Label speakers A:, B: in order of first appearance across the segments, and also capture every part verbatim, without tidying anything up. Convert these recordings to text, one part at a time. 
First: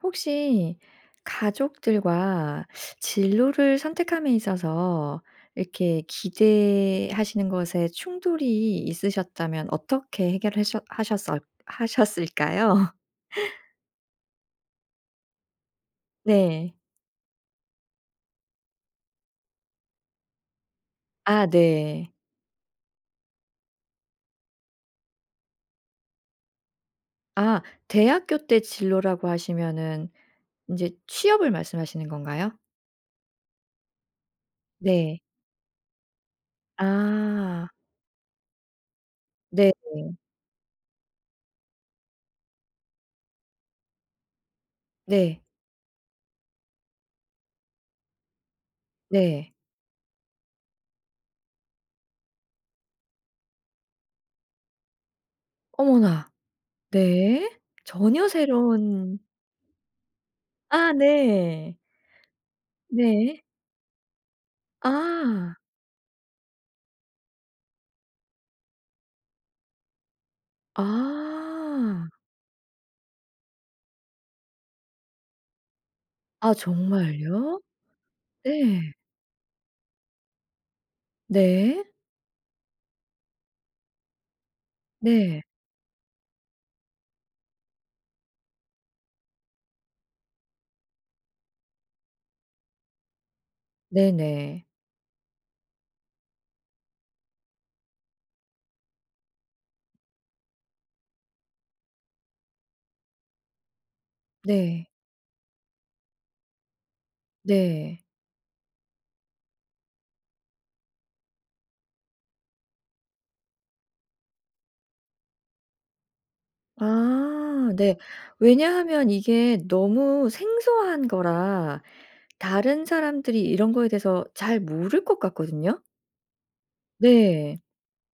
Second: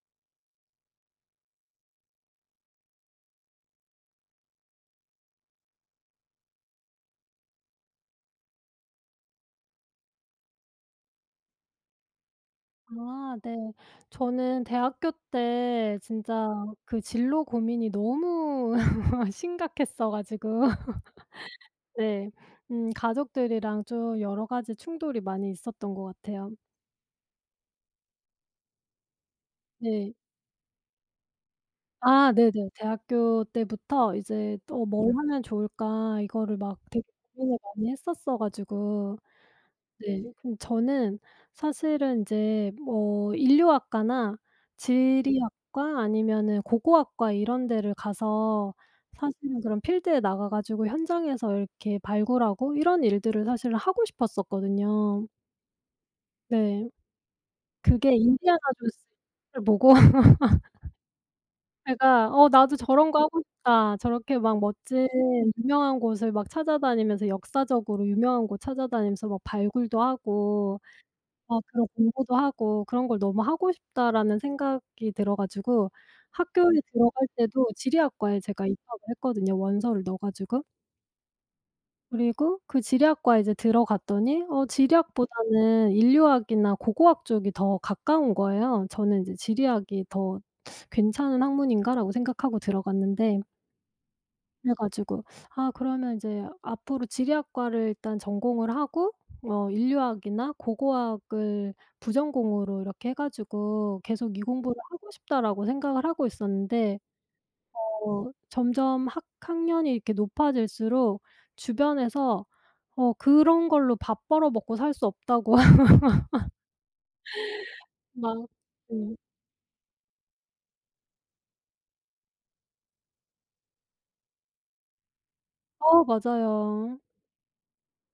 A: 혹시 가족들과 진로를 선택함에 있어서 이렇게 기대하시는 것에 충돌이 있으셨다면 어떻게 해결하셨 하셨었 하셨을까요?
B: 아 네. 저는 대학교 때 진짜
A: 네.
B: 그 진로 고민이 너무 심각했어 가지고
A: 아 네.
B: 네. 음 가족들이랑 좀 여러 가지 충돌이 많이 있었던 것 같아요.
A: 아. 대학교 때 진로라고 하시면은
B: 네.
A: 인제 취업을 말씀하시는
B: 아
A: 건가요?
B: 네네. 대학교 때부터 이제 '뭘
A: 네.
B: 하면 좋을까?' 이거를 막 되게 고민을
A: 아.
B: 많이 했었어 가지고
A: 네네.
B: 네 근데 저는 사실은 인제 뭐 인류학과나
A: 네.
B: 지리학과 아니면은 고고학과 이런 데를 가서
A: 네.
B: 사실은 그런 필드에 나가 가지고 현장에서 이렇게 발굴하고 이런 일들을 사실은 하고 싶었었거든요.
A: 어머나!
B: 네.
A: 네.
B: 그게
A: 전혀
B: 인디아나
A: 새로운
B: 존스를 보고
A: 아 네.
B: 제가 '어 나도 저런 거 하고
A: 네.
B: 싶다. 저렇게 막 멋진
A: 아.
B: 유명한 곳을 막 찾아다니면서 역사적으로 유명한 곳 찾아다니면서 막 발굴도 하고 막 그런
A: 아.
B: 공부도 하고 그런 걸 너무 하고 싶다.'라는 생각이 들어 가지고
A: 아
B: 학교에 들어갈
A: 정말요?
B: 때도 지리학과에 제가
A: 네.
B: 입학을 했거든요 원서를 넣어 가지고.
A: 네.
B: 그리고 그 지리학과에 이제 들어갔더니 어
A: 네.
B: 지리학보다는 인류학이나 고고학 쪽이 더 가까운 거예요. 저는 이제 '지리학이 더 괜찮은 학문인가?'라고 생각하고 들어갔는데
A: 네네.
B: 그래 가지고 '아 그러면 인제 앞으로 지리학과를 일단 전공을 하고 어 인류학이나 고고학을 부전공으로 이렇게 해 가지고 계속 이 공부를
A: 네.
B: 하고 싶다.'라고 생각을 하고 있었는데
A: 네.
B: 어 점점 학 학년이 이렇게 높아질수록 주변에서 어 그런 걸로 밥 벌어먹고 살 수 없다고
A: 아. 네.
B: 막
A: 왜냐하면
B: 음.
A: 이게 너무 생소한 거라 다른 사람들이 이런 거에 대해서 잘 모를 것 같거든요.
B: 어 맞아요.
A: 네.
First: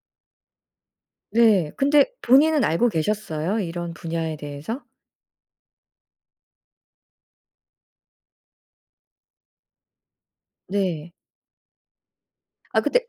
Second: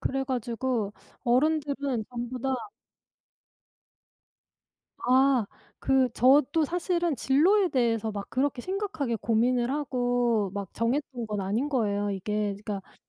B: 그래 가지고
A: 네.
B: 어른들은
A: 근데
B: 전부 다
A: 본인은 알고 계셨어요? 이런 분야에 대해서?
B: 아. 그 저도 사실은 진로에 대해서 막 그렇게 심각하게 고민을 하고 막
A: 네.
B: 정했던 건 아닌 거예요 이게. 그러니까
A: 아 근데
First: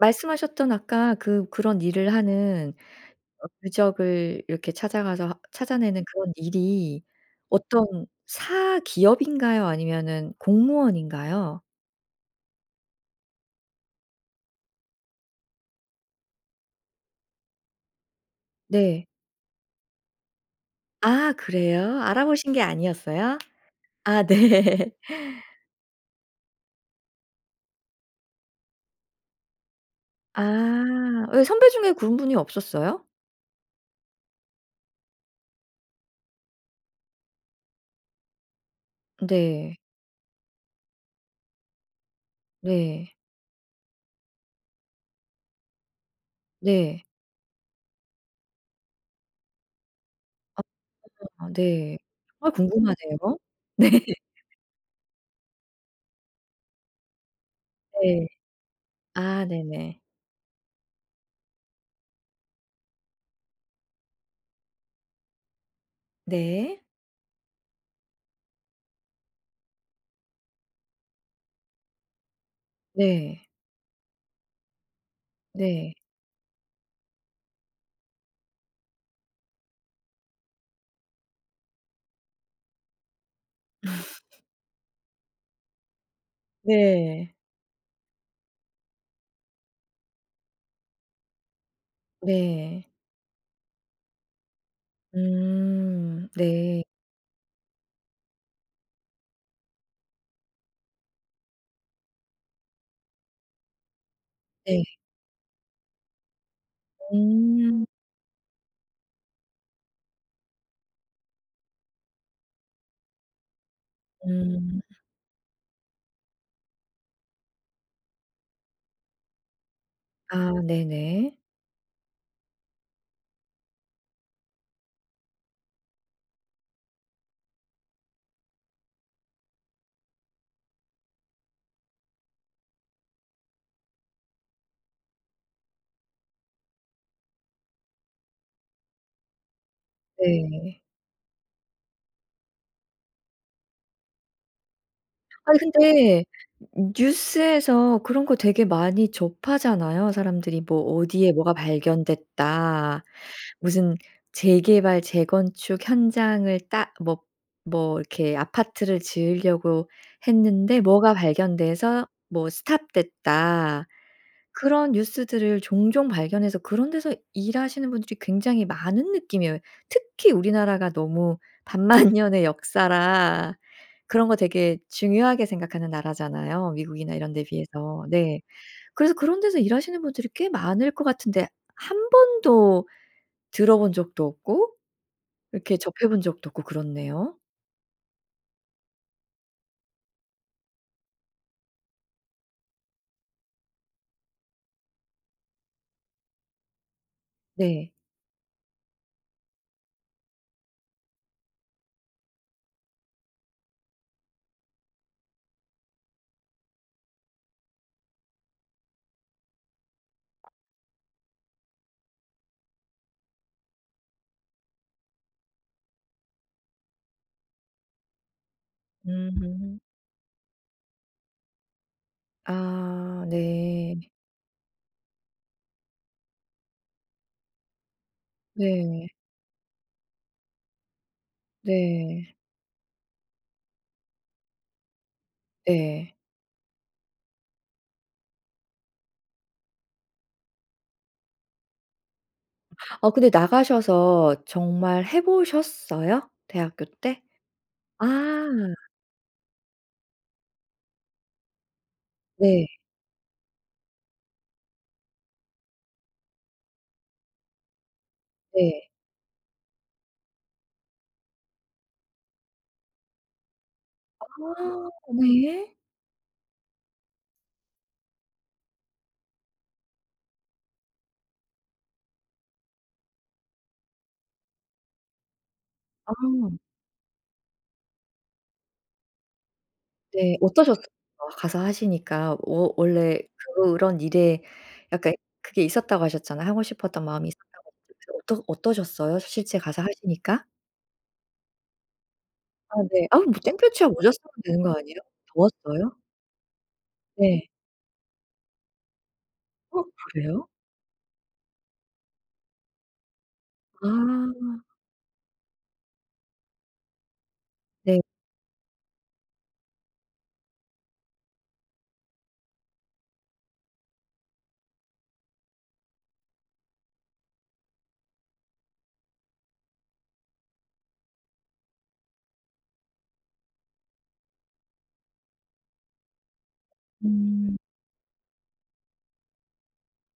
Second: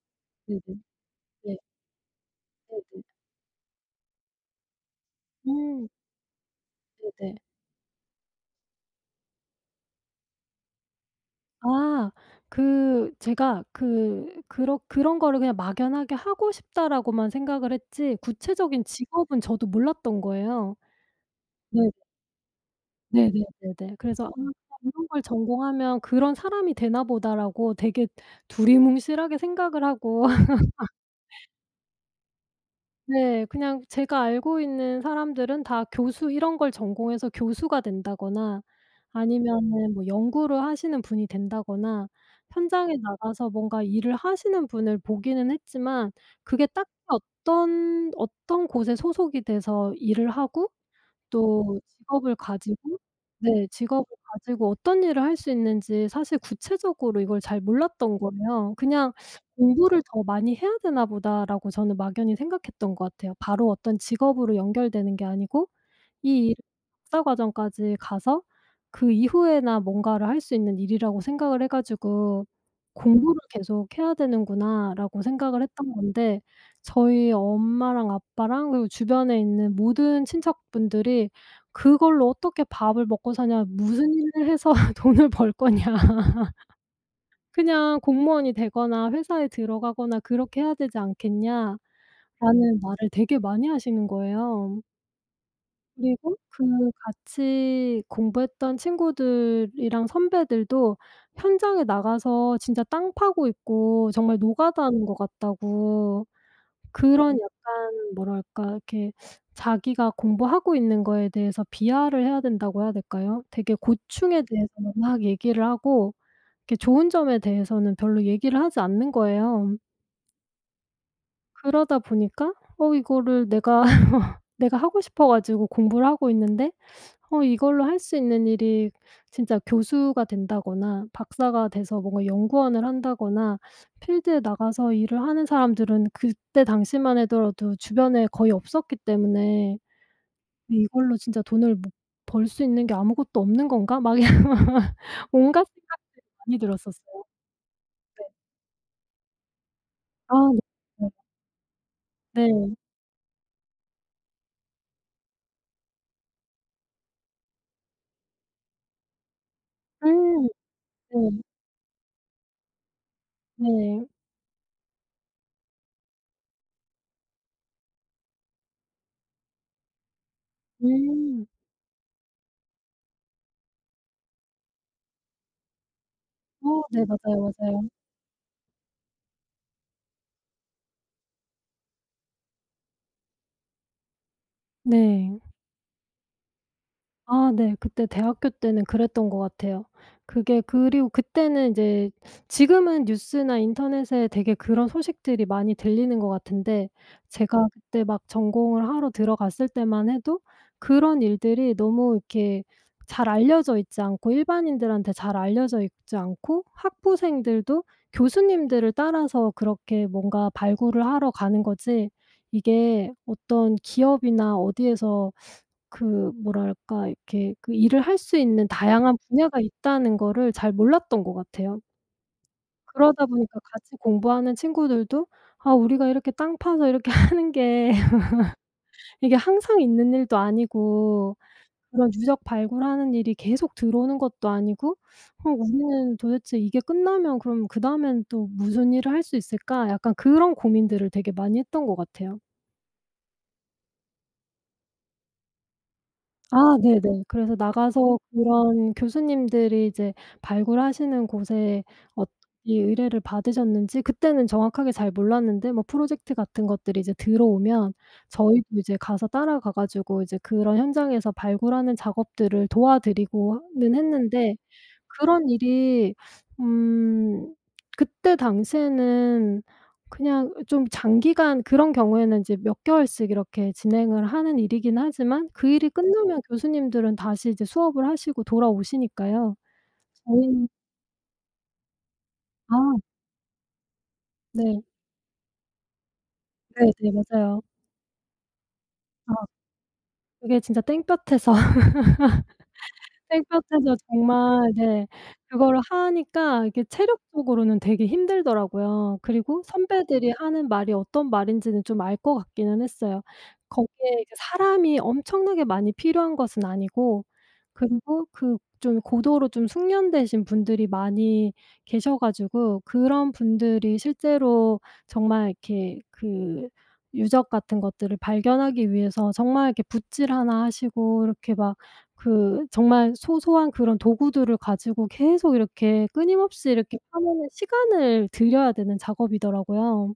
B: 네네.
A: 말씀하셨던 아까 그
B: 네.
A: 그런 일을 하는
B: 네네.
A: 어 유적을 이렇게 찾아가서
B: 음.
A: 찾아내는 그런 일이
B: 네네.
A: 어떤 사기업인가요 아니면은 공무원인가요?
B: 아. 그 제가 그 그러 '그런 거를 그냥 막연하게 하고 싶다,'라고만 생각을 했지 구체적인
A: 네.
B: 직업은 저도 몰랐던 거예요.
A: 아
B: 네.
A: 그래요? 알아보신 게 아니었어요?
B: 네네 네네.
A: 아
B: 그래서 [unintelligible]
A: 네.
B: '이런걸 전공하면 그런 사람이 되나 보다.'라고 되게 두리뭉실하게 생각을 하고
A: 아. 왜 선배 중에 그런 분이 없었어요?
B: 네. 그냥 제가 알고 있는 사람들은 다 교수 이런 걸 전공해서 교수가 된다거나
A: 네.
B: 아니면은 뭐 연구를 하시는 분이 된다거나 현장에
A: 네.
B: 나가서 뭔가 일을 하시는 분을 보기는 했지만 그게 딱히
A: 네.
B: 어떤 어떤 곳에 소속이 돼서 일을
A: 아
B: 하고
A: [unintelligible]
B: 또
A: 네.
B: 직업을
A: 정말
B: 가지고
A: 궁금하네요.
B: 네
A: 네.
B: 직업을 가지고 어떤 일을 할 수 있는지 사실 구체적으로 이걸 잘 몰랐던
A: 네.
B: 거예요. 그냥
A: 아 네네.
B: '공부를 더 많이 해야 되나 보다.'라고 저는 막연히 생각했던 것 같아요. 바로 어떤 직업으로 연결되는 게 아니고 이 일을
A: 네.
B: 박사 과정까지 가서 그 이후에나 뭔가를 할 수 있는 일이라고 생각을 해 가지고 '공부를
A: 네.
B: 계속해야 되는구나.'라고 생각을 했던
A: 네.
B: 건데 저희 엄마랑 아빠랑 그리고 주변에 있는 모든 친척분들이 "그걸로 어떻게 밥을 먹고 사냐. 무슨 일을 해서 돈을 벌거냐.
A: 네.
B: 그냥 공무원이 되거나 회사에 들어가거나 그렇게 해야 되지 않겠냐."라는
A: 네.
B: 말을 되게 많이 하시는 거예요.
A: 음.
B: 그리고 그
A: 네.
B: 같이 공부했던 친구들이랑 선배들도 현장에 나가서 진짜 땅 파고 있고 정말 노가다
A: 네.
B: 하는 것 같다고 그런
A: 음.
B: 약간 뭐랄까 이렇게 자기가 공부하고 있는 거에 대해서 비하를 해야 된다고 해야 될까요? 되게 고충에
A: 음.
B: 대해서만 막 얘기를 하고 이렇게 좋은 점에 대해서는 별로 얘기를 하지 않는 거예요.
A: 아. 네네.
B: 그러다 보니까 '어. 이거를 내가 내가 하고 싶어 가지고 공부를 하고 있는데 어 이걸로 할 수 있는 일이 진짜 교수가 된다거나 박사가 돼서 뭔가 연구원을 한다거나' 필드에 나가서 일을 하는 사람들은 그때 당시만 하더라도 주변에 거의 없었기 때문에
A: 네.
B: '이걸로 진짜 돈을 못 벌 수 있는 게 아무것도 없는 건가?' 막 이런 막, 막
A: 아니
B: 온갖 생각들이
A: 근데
B: 많이 들었었어요.
A: 뉴스에서 그런
B: 네.
A: 거 되게 많이 접하잖아요,
B: 아. 네,
A: 사람들이. 뭐
B: 네.
A: 어디에 뭐가
B: 네.
A: 발견됐다. 무슨 재개발, 재건축 현장을 따 뭐 뭐 이렇게 아파트를 지으려고
B: 음.
A: 했는데 뭐가
B: 네.
A: 발견돼서 뭐 stop 됐다.
B: 네.
A: 그런 뉴스들을 종종 발견해서 그런 데서 일하시는 분들이 굉장히 많은 느낌이에요. 특히 우리나라가 너무
B: 음.
A: 반만년의 역사라 그런 거 되게 중요하게 생각하는 나라잖아요,
B: 어 네.
A: 미국이나 이런 데
B: 맞아요, 맞아요.
A: 비해서. 네. 그래서 그런 데서 일하시는 분들이 꽤 많을 것 같은데 한 번도 들어 본 적도 없고
B: 네.
A: 이렇게 접해 본 적도 없고 그렇네요.
B: 아 네. 그때 대학교 때는 그랬던 것 같아요. 그게 그리고 그때는 인제 지금은 뉴스나 인터넷에 되게 그런 소식들이 많이 들리는 것 같은데 제가
A: 네.
B: 그때 막 전공을 하러 들어갔을 때만 해도 그런 일들이 너무 이렇게 잘 알려져 있지 않고, 일반인들한테 잘 알려져 있지 않고 학부생들도 교수님들을 따라서 그렇게 뭔가 발굴을 하러 가는 거지 이게 어떤 기업이나 어디에서 그 뭐랄까 이렇게 그 일을 할 수 있는 다양한 분야가
A: 음.
B: 있다는 거를 잘 몰랐던 것 같아요.
A: 아.
B: 그러다 보니까 같이
A: 네.
B: 공부하는 친구들도 "아. 우리가 이렇게 땅 파서 이렇게 하는 게
A: 네.
B: 이게 항상 있는 일도 아니고 그런
A: 네.
B: 유적 발굴하는 일이 계속 들어오는 것도 아니고 그럼
A: 예.
B: 우리는 도대체 이게 끝나면 그럼 그다음엔 또 무슨 일을 할 수 있을까?" 약간 그런 고민들을 되게 많이 했던 것 같아요.
A: 어 근데 나가셔서 정말 해 보셨어요?
B: 아.
A: 대학교 때?
B: 네네. 그래서
A: 아.
B: 나가서 그런 교수님들이 이제 발굴하시는 곳에 엇
A: 네.
B: 이 의뢰를 받으셨는지 그때는 정확하게 잘 몰랐는데 뭐 프로젝트 같은 것들이 이제 들어오면 저희도
A: 네.
B: 이제 가서 따라가 가지고 이제 그런 현장에서 발굴하는 작업들을 도와드리고 어 는 했는데
A: 아.
B: 그런
A: 네.
B: 일이 음 그때 당시에는 그냥 어 좀 장기간 그런 경우에는 이제 몇 개월씩 이렇게 진행을 하는 일이긴 하지만 그 일이 끝나면
A: 아.
B: 교수님들은 다시 이제 수업을 하시고 돌아오시니까요.
A: 네.
B: 저희는
A: 어떠셨어요, 가서 하시니까? 워
B: 아.
A: 원래 그런 일에
B: 네.
A: 약간 그게 있었다고 하셨잖아 하고
B: 네,
A: 싶었던
B: 네.
A: 마음이
B: 맞아요.
A: 있었다고 [unintelligible] 어떠 어떠셨어요?
B: 아.
A: 실제 가서 하시니까?
B: 그게 진짜 땡볕에서
A: 아 네. 아 뭐 땡볕이야
B: 땡볕에서
A: 모자 쓰면 되는
B: 정말
A: 거 아니에요?
B: 네 그거를
A: 더웠어요?
B: 하니까 이게
A: 네.
B: 체력적으로는 되게 힘들더라고요. 그리고
A: 어,
B: 선배들이
A: 그래요?
B: 하는 말이 어떤 말인지는 좀 알 것 같기는 했어요.
A: 아.
B: 거기에 이제 사람이 엄청나게 많이 필요한 것은 아니고
A: 네.
B: 그리고 그 좀 고도로 좀 숙련되신 분들이 많이 계셔 가지고 그런 분들이 실제로 정말 이렇게 그 유적 같은 것들을 발견하기 위해서 정말 이렇게 붓질 하나 하시고 이렇게 막 그 정말 소소한 그런 도구들을 가지고 계속 이렇게 끊임없이 이렇게 하면은
A: 음.
B: 시간을 들여야 되는 작업이더라고요.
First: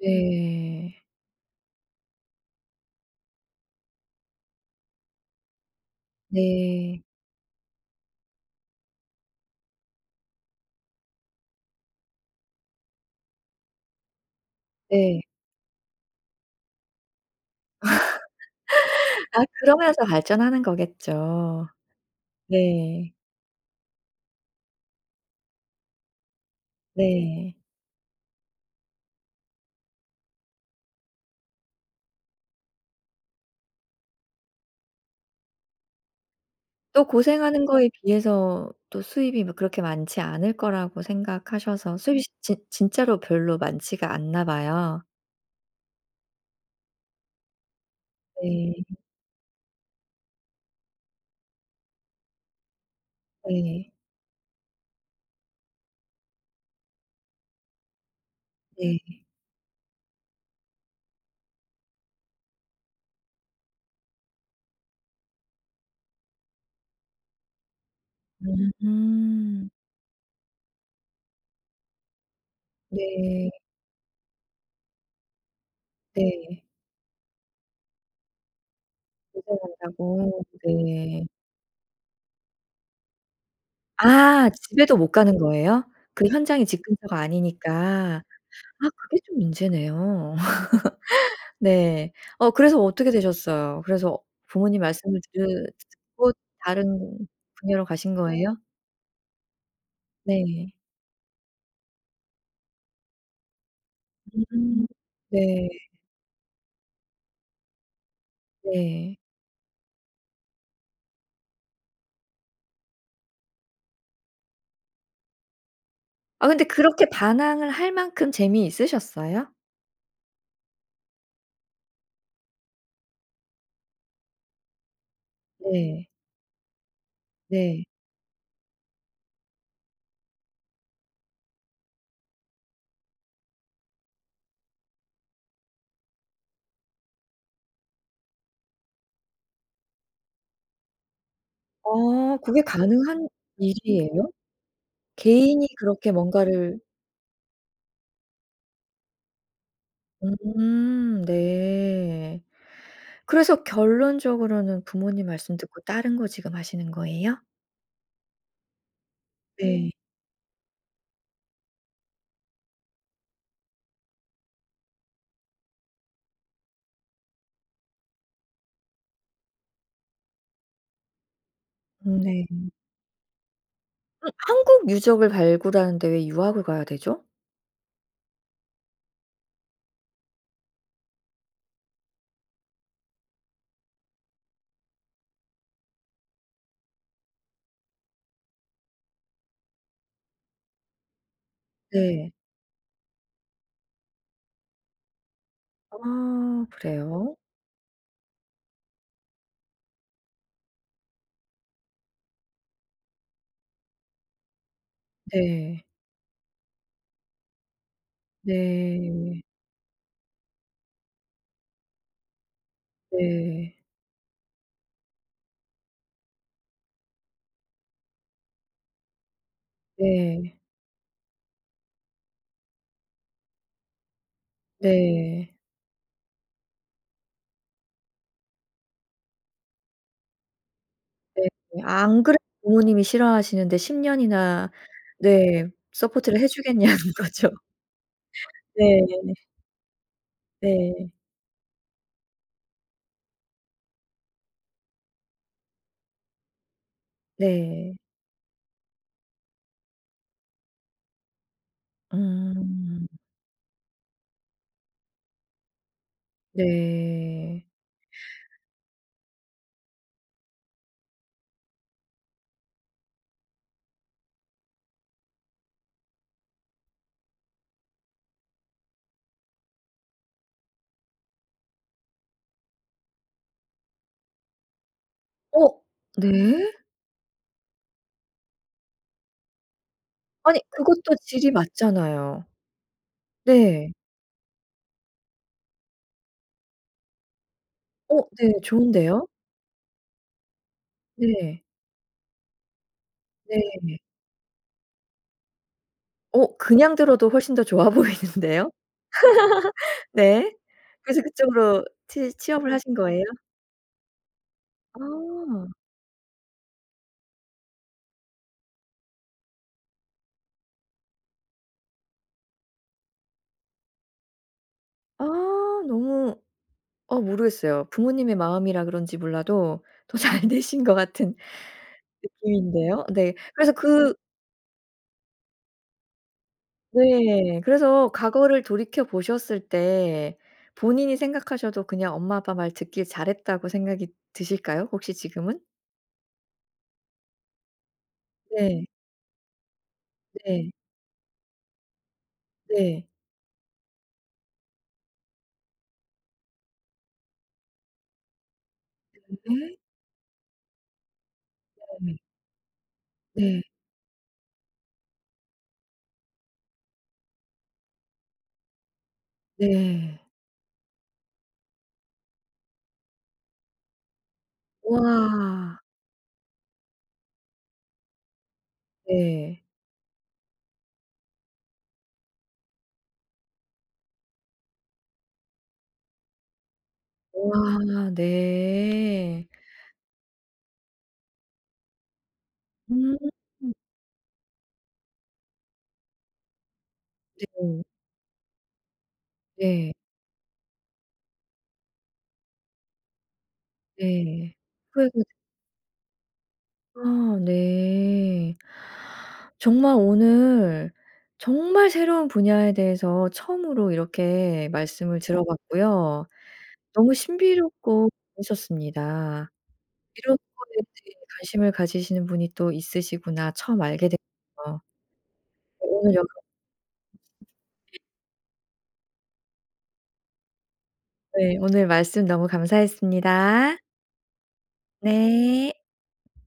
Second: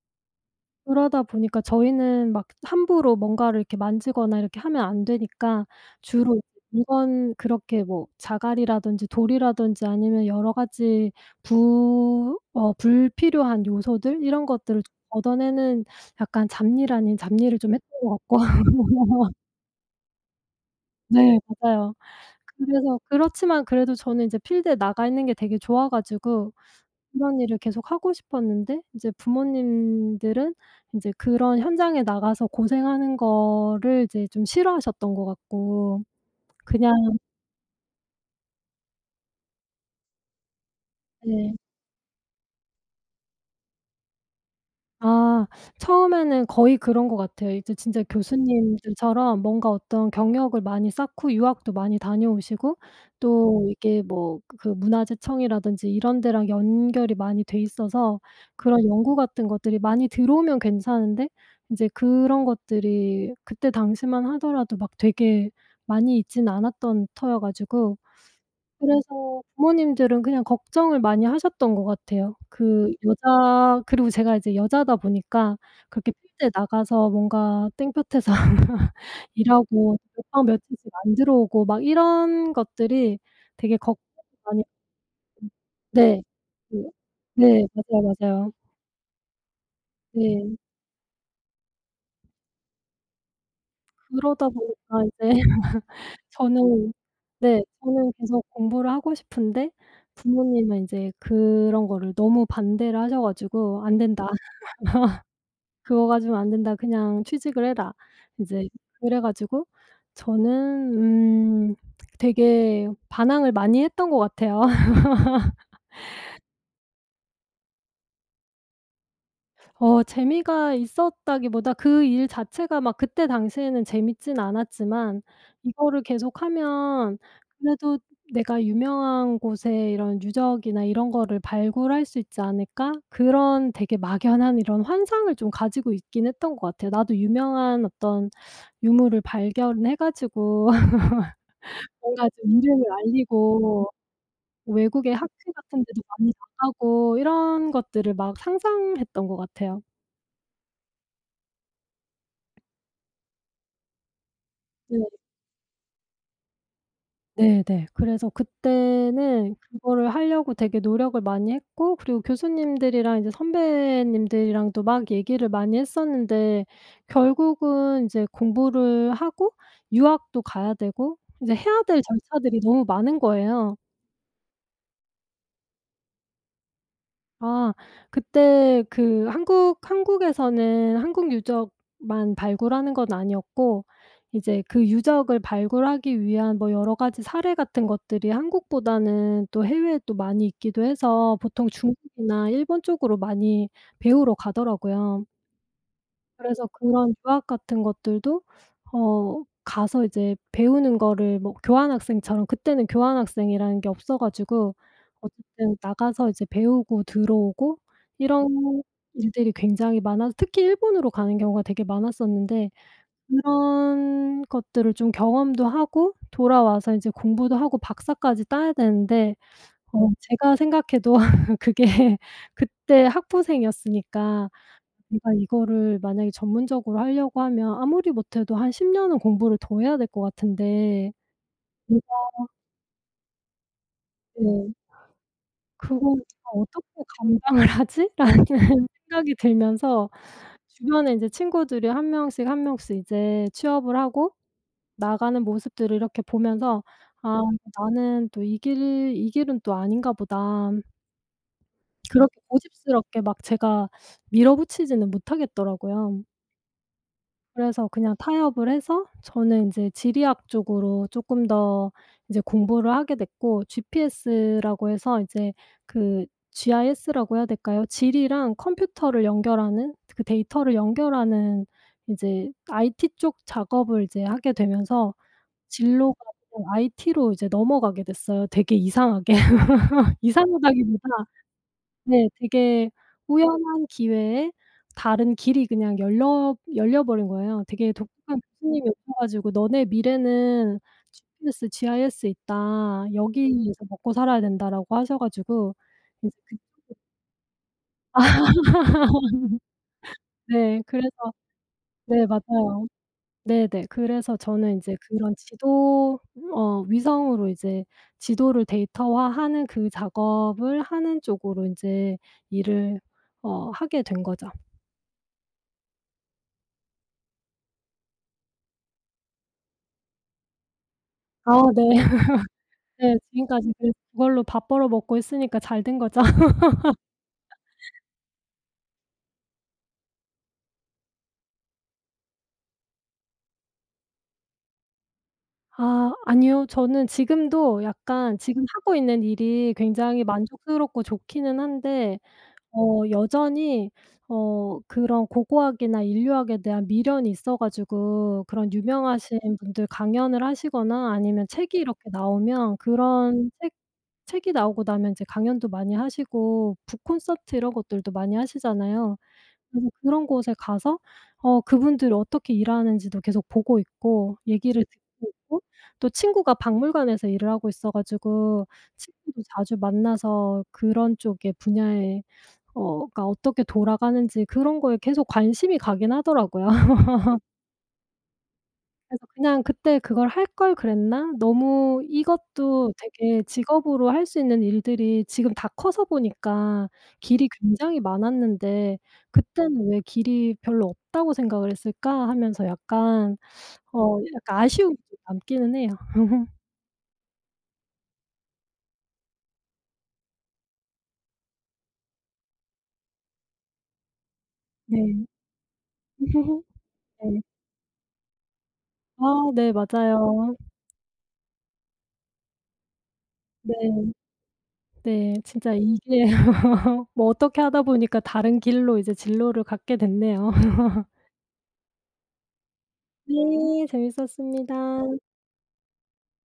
A: 네.
B: 그러다 보니까 저희는 막 함부로 뭔가를 이렇게 만지거나 이렇게 하면 안 되니까 주로
A: 네.
B: 물건 그렇게 뭐 자갈이라든지 돌이라든지 아니면 여러 가지 부 어 불필요한 요소들 이런 것들을
A: 네.
B: 얻어내는 약간 잡일 아닌 잡일을 좀 했던 것 같고.
A: 아 그러면서 발전하는
B: 네.
A: 거겠죠.
B: 맞아요. 그래서
A: 네.
B: 그렇지만 그래도 저는 이제 필드에 나가 있는 게 되게 좋아 가지고 그런
A: 네.
B: 일을 계속 하고 싶었는데 이제 부모님들은 인제 그런 현장에 나가서 고생하는 거를 이제 좀 싫어하셨던 것 같고 그냥
A: 또 고생하는 거에 비해서 또 수입이 뭐 그렇게 많지 않을 거라고
B: 네.
A: 생각하셔서 수잇이 진 진짜로 별로 많지가 않나 봐요.
B: 아. 처음에는 거의 그런 것 같아요. 이제 진짜
A: 네.
B: 교수님들처럼 뭔가 어떤 경력을 많이 쌓고 유학도 많이 다녀오시고 또
A: 예.
B: 이게 뭐 그 문화재청이라든지 이런 데랑 연결이 많이 돼 있어서 그런 연구
A: 네.
B: 같은 것들이 많이 들어오면 괜찮은데 인제 그런 것들이 그때 당시만 하더라도 막 되게 많이 있지는 않았던 터여 가지고 그래서
A: 음.
B: 부모님들은 그냥 걱정을 많이 하셨던 것 같아요. 그
A: 네.
B: 여자 그리고 제가 이제 여자다 보니까 그렇게 필드에
A: 네.
B: 나가서 뭔가 땡볕에서 일하고 몇
A: 고생한다고.
B: 박 며칠씩 안
A: 네.
B: 들어오고 막 이런 것들이 되게 걱정이
A: 아.
B: 많이
A: 집에도 못 가는 거예요?
B: [unintelligible] 네.
A: 그 현장이 집 근처가
B: 네. 맞아요,
A: 아니니까.
B: 맞아요.
A: 아 그게 좀 문제네요.
B: 네.
A: 네. 어 그래서 어떻게 되셨어요? 그래서
B: 그러다
A: 부모님
B: 보니까
A: 말씀을
B: 이제
A: 들으 듣고
B: 저는
A: 다른
B: 네.
A: 분야로
B: 저는
A: 가신
B: 계속
A: 거예요?
B: 공부를 하고 싶은데
A: 네.
B: 부모님은 인제 그런 거를 너무 반대를 하셔 가지고 "안된다."
A: 음. 네.
B: "그거 가지고 안된다. 그냥 취직을 해라." 이제
A: 네.
B: 그래 가지고 저는 음 되게 반항을 많이 했던 것 같아요.
A: 아 근데 그렇게 반항을 할 만큼 재미있으셨어요?
B: 어. 재미가 있었다기보다 그 일 자체가 막 그때 당시에는 재밌진 않았지만 '이거를
A: 네.
B: 계속하면
A: 네.
B: 그래도 내가 유명한 곳에 이런 유적이나 이런 거를 발굴할 수 있지 않을까?' 그런 되게 막연한 이런 환상을 좀 가지고 있긴 했던 것 같아요. '나도 유명한 어떤 유물을 발견해 가지고 뭔가
A: 어.
B: 좀
A: 그게
B: 이름을
A: 가능한
B: 알리고
A: 일이에요?
B: 외국의 학회
A: 개인이
B: 같은 데도
A: 그렇게
B: 많이
A: 뭔가를
B: 나가고.' 이런 것들을 막 상상했던 것 같아요.
A: 음 네. 그래서 결론적으로는
B: 네.
A: 부모님 말씀 듣고 다른 거 지금 하시는 거예요?
B: 네네. 그래서 그때는
A: 네.
B: 그거를 하려고 되게 노력을 많이 했고 그리고 교수님들이랑 이제 선배님들이랑도 막 얘기를 많이 했었는데 결국은 이제 공부를 하고 유학도 가야 되고 이제 해야 될
A: 음 네.
B: 절차들이 너무 많은 거예요.
A: 음 한국 유적을 발굴하는데 왜 유학을 가야 되죠?
B: 아 그때 그 한국 한국에서는 한국 유적만 발굴하는 건 아니었고 이제 그 유적을 발굴하기 위한 뭐 여러 가지 사례 같은 것들이 한국보다는 또 해외에 또 많이 있기도 해서 보통
A: 네.
B: 중국이나 일본 쪽으로 많이 배우러 가더라고요. 그래서
A: 아
B: 그런
A: 그래요?
B: 유학 같은 것들도 어 가서 이제 배우는 거를 뭐 교환학생처럼 그때는 교환학생이라는 게 없어 가지고 어쨌든
A: 네.
B: 나가서 이제 배우고 들어오고 이런
A: 네.
B: 일들이 굉장히 많아서 특히 일본으로 가는 경우가 되게 많았었는데
A: 네.
B: 그런 것들을 좀 경험도 하고 돌아와서 이제 공부도 하고 박사까지 따야 되는데 어 제가
A: 네.
B: 생각해도 그게 그때 학부생이었으니까 '내가
A: 네.
B: 이거를 만약에 전문적으로 하려고 하면 아무리 못해도 한 십 년은 공부를 더 해야 될 것 같은데'
A: 네.
B: 내가
A: 안 그래도 부모님이 싫어하시는데 십
B: 네.
A: 년이나 네
B: '그걸
A: 서포트를
B: 내가
A: 해주겠냐는
B: 어떻게
A: 거죠.
B: 감당을 하지?'라는
A: 네.
B: 생각이 들면서
A: 네.
B: 주변에 인제 친구들이 한 명씩 한 명씩 이제 취업을 하고 나가는 모습들을 이렇게 보면서 '아
A: 네.
B: 나는 또 이 길 이 길은 또 아닌가 보다.' 그렇게
A: 음.
B: 고집스럽게 막 제가 밀어붙이지는 못하겠더라고요.
A: 네.
B: 그래서 그냥 타협을 해서 저는 인제 지리학 쪽으로 쪼끔 더 이제 공부를 하게 됐고 GPS라고 해서 이제 그 GIS라고 해야 될까요? 지리랑 컴퓨터를 연결하는 그 데이터를 연결하는 이제 IT 쪽 작업을 이제 하게 되면서
A: 오.
B: 진로가 좀
A: 네.
B: IT로 이제 넘어가게 됐어요, 되게 이상하게.
A: 아니
B: 이상하다기보다
A: 그것도 지리
B: 네
A: 맞잖아요.
B: 되게 우연한
A: 네.
B: 기회에 다른 길이 그냥 열려 열려버린 거예요. 되게
A: 오
B: 독특한
A: 네.
B: 교수님이 오셔
A: 좋은데요?
B: 가지고 "너네 미래는
A: 네.
B: GPS, GIS에 있다. 여기에서
A: 네.
B: 먹고살아야 된다."라고 하셔가지고 이제
A: 어 그냥
B: 그쪽으로
A: 들어도 훨씬 더 좋아 보이는데요. 네.
B: 네
A: 그래서
B: 그래서
A: 그쪽으로
B: 네
A: 취 취업을
B: 맞아요.
A: 하신 거예요?
B: 네네. 그래서 저는 인제 그런
A: 아.
B: 지도 어 위성으로 이제 지도를 데이터화하는 그 작업을 하는 쪽으로 인제 일을 어 하게 된 거죠.
A: 아 너무 어 모르겠어요. 부모님의 마음이라 그런지 몰라도 더 잘 되신 것 같은
B: 아 네.
A: 느낌인데요.
B: 네.
A: 네. 그래서
B: 지금까지는
A: 그
B: 그걸로 밥 벌어 먹고 있으니까 잘 된 거죠.
A: 네. 그래서 과거를 돌이켜 보셨을 때 본인이 생각하셔도 그냥 엄마 아빠 말 듣길 잘했다고 생각이 드실까요? 혹시 지금은?
B: 아 아니요. 저는 지금도 약간 지금
A: 네.
B: 하고 있는 일이 굉장히
A: 네.
B: 만족스럽고 좋기는 한데 어
A: 네.
B: 여전히 어 그런 고고학이나 인류학에 대한 미련이 있어 가지고 그런 유명하신
A: 음.
B: 분들 강연을 하시거나 아니면 책이 이렇게
A: 음.
B: 나오면 그런
A: 네.
B: 책 책이 나오고 나면 이제 강연도 많이 하시고 북 콘서트 이런 것들도 많이 하시잖아요. 그래서
A: 네.
B: 그런 곳에 가서 어 그분들 어떻게 일하는지도 계속 보고 있고 얘기를 듣고 오고
A: 우와.
B: 또 친구가 박물관에서 일을 하고 있어 가지고 친구도
A: 네.
B: 자주 만나서 그런 쪽의 분야에 어 가 어떻게 돌아가는지 그런 거에 계속 관심이 가긴 하더라고요.
A: 우와
B: 그래서
A: 네.
B: '그냥 그때 그걸 할 걸 그랬나? 너무 이것도
A: 음.
B: 되게 직업으로 할 수 있는 일들이 지금 다 커서 보니까 길이
A: 네.
B: 굉장히 많았는데 그때는
A: 네.
B: 왜 길이 별로 없다고 생각을 했을까?' 하면서 약간 어
A: 네.
B: 약간 아쉬움이
A: 후회가
B: 좀
A: 되
B: 남기는 해요.
A: 아 네. 정말 오늘 정말 새로운 분야에 대해서 처음으로 이렇게 말씀을
B: 네.
A: 들어 봤고요. 너무
B: 네.
A: 신비롭고 재밌었습니다.
B: 아 네
A: '이런
B: 맞아요.
A: 거에 이제 관심을 가지시는 분이 또 있으시구나.'
B: 네.
A: 처음 알게 됐어요.
B: 네 진짜
A: 오늘 여
B: 이게 뭐 어떻게 하다 보니까 다른 길로 이제 진로를 갖게 됐네요.
A: 네 오늘 말씀 너무 감사했습니다.
B: 네. 재밌었습니다.
A: 네.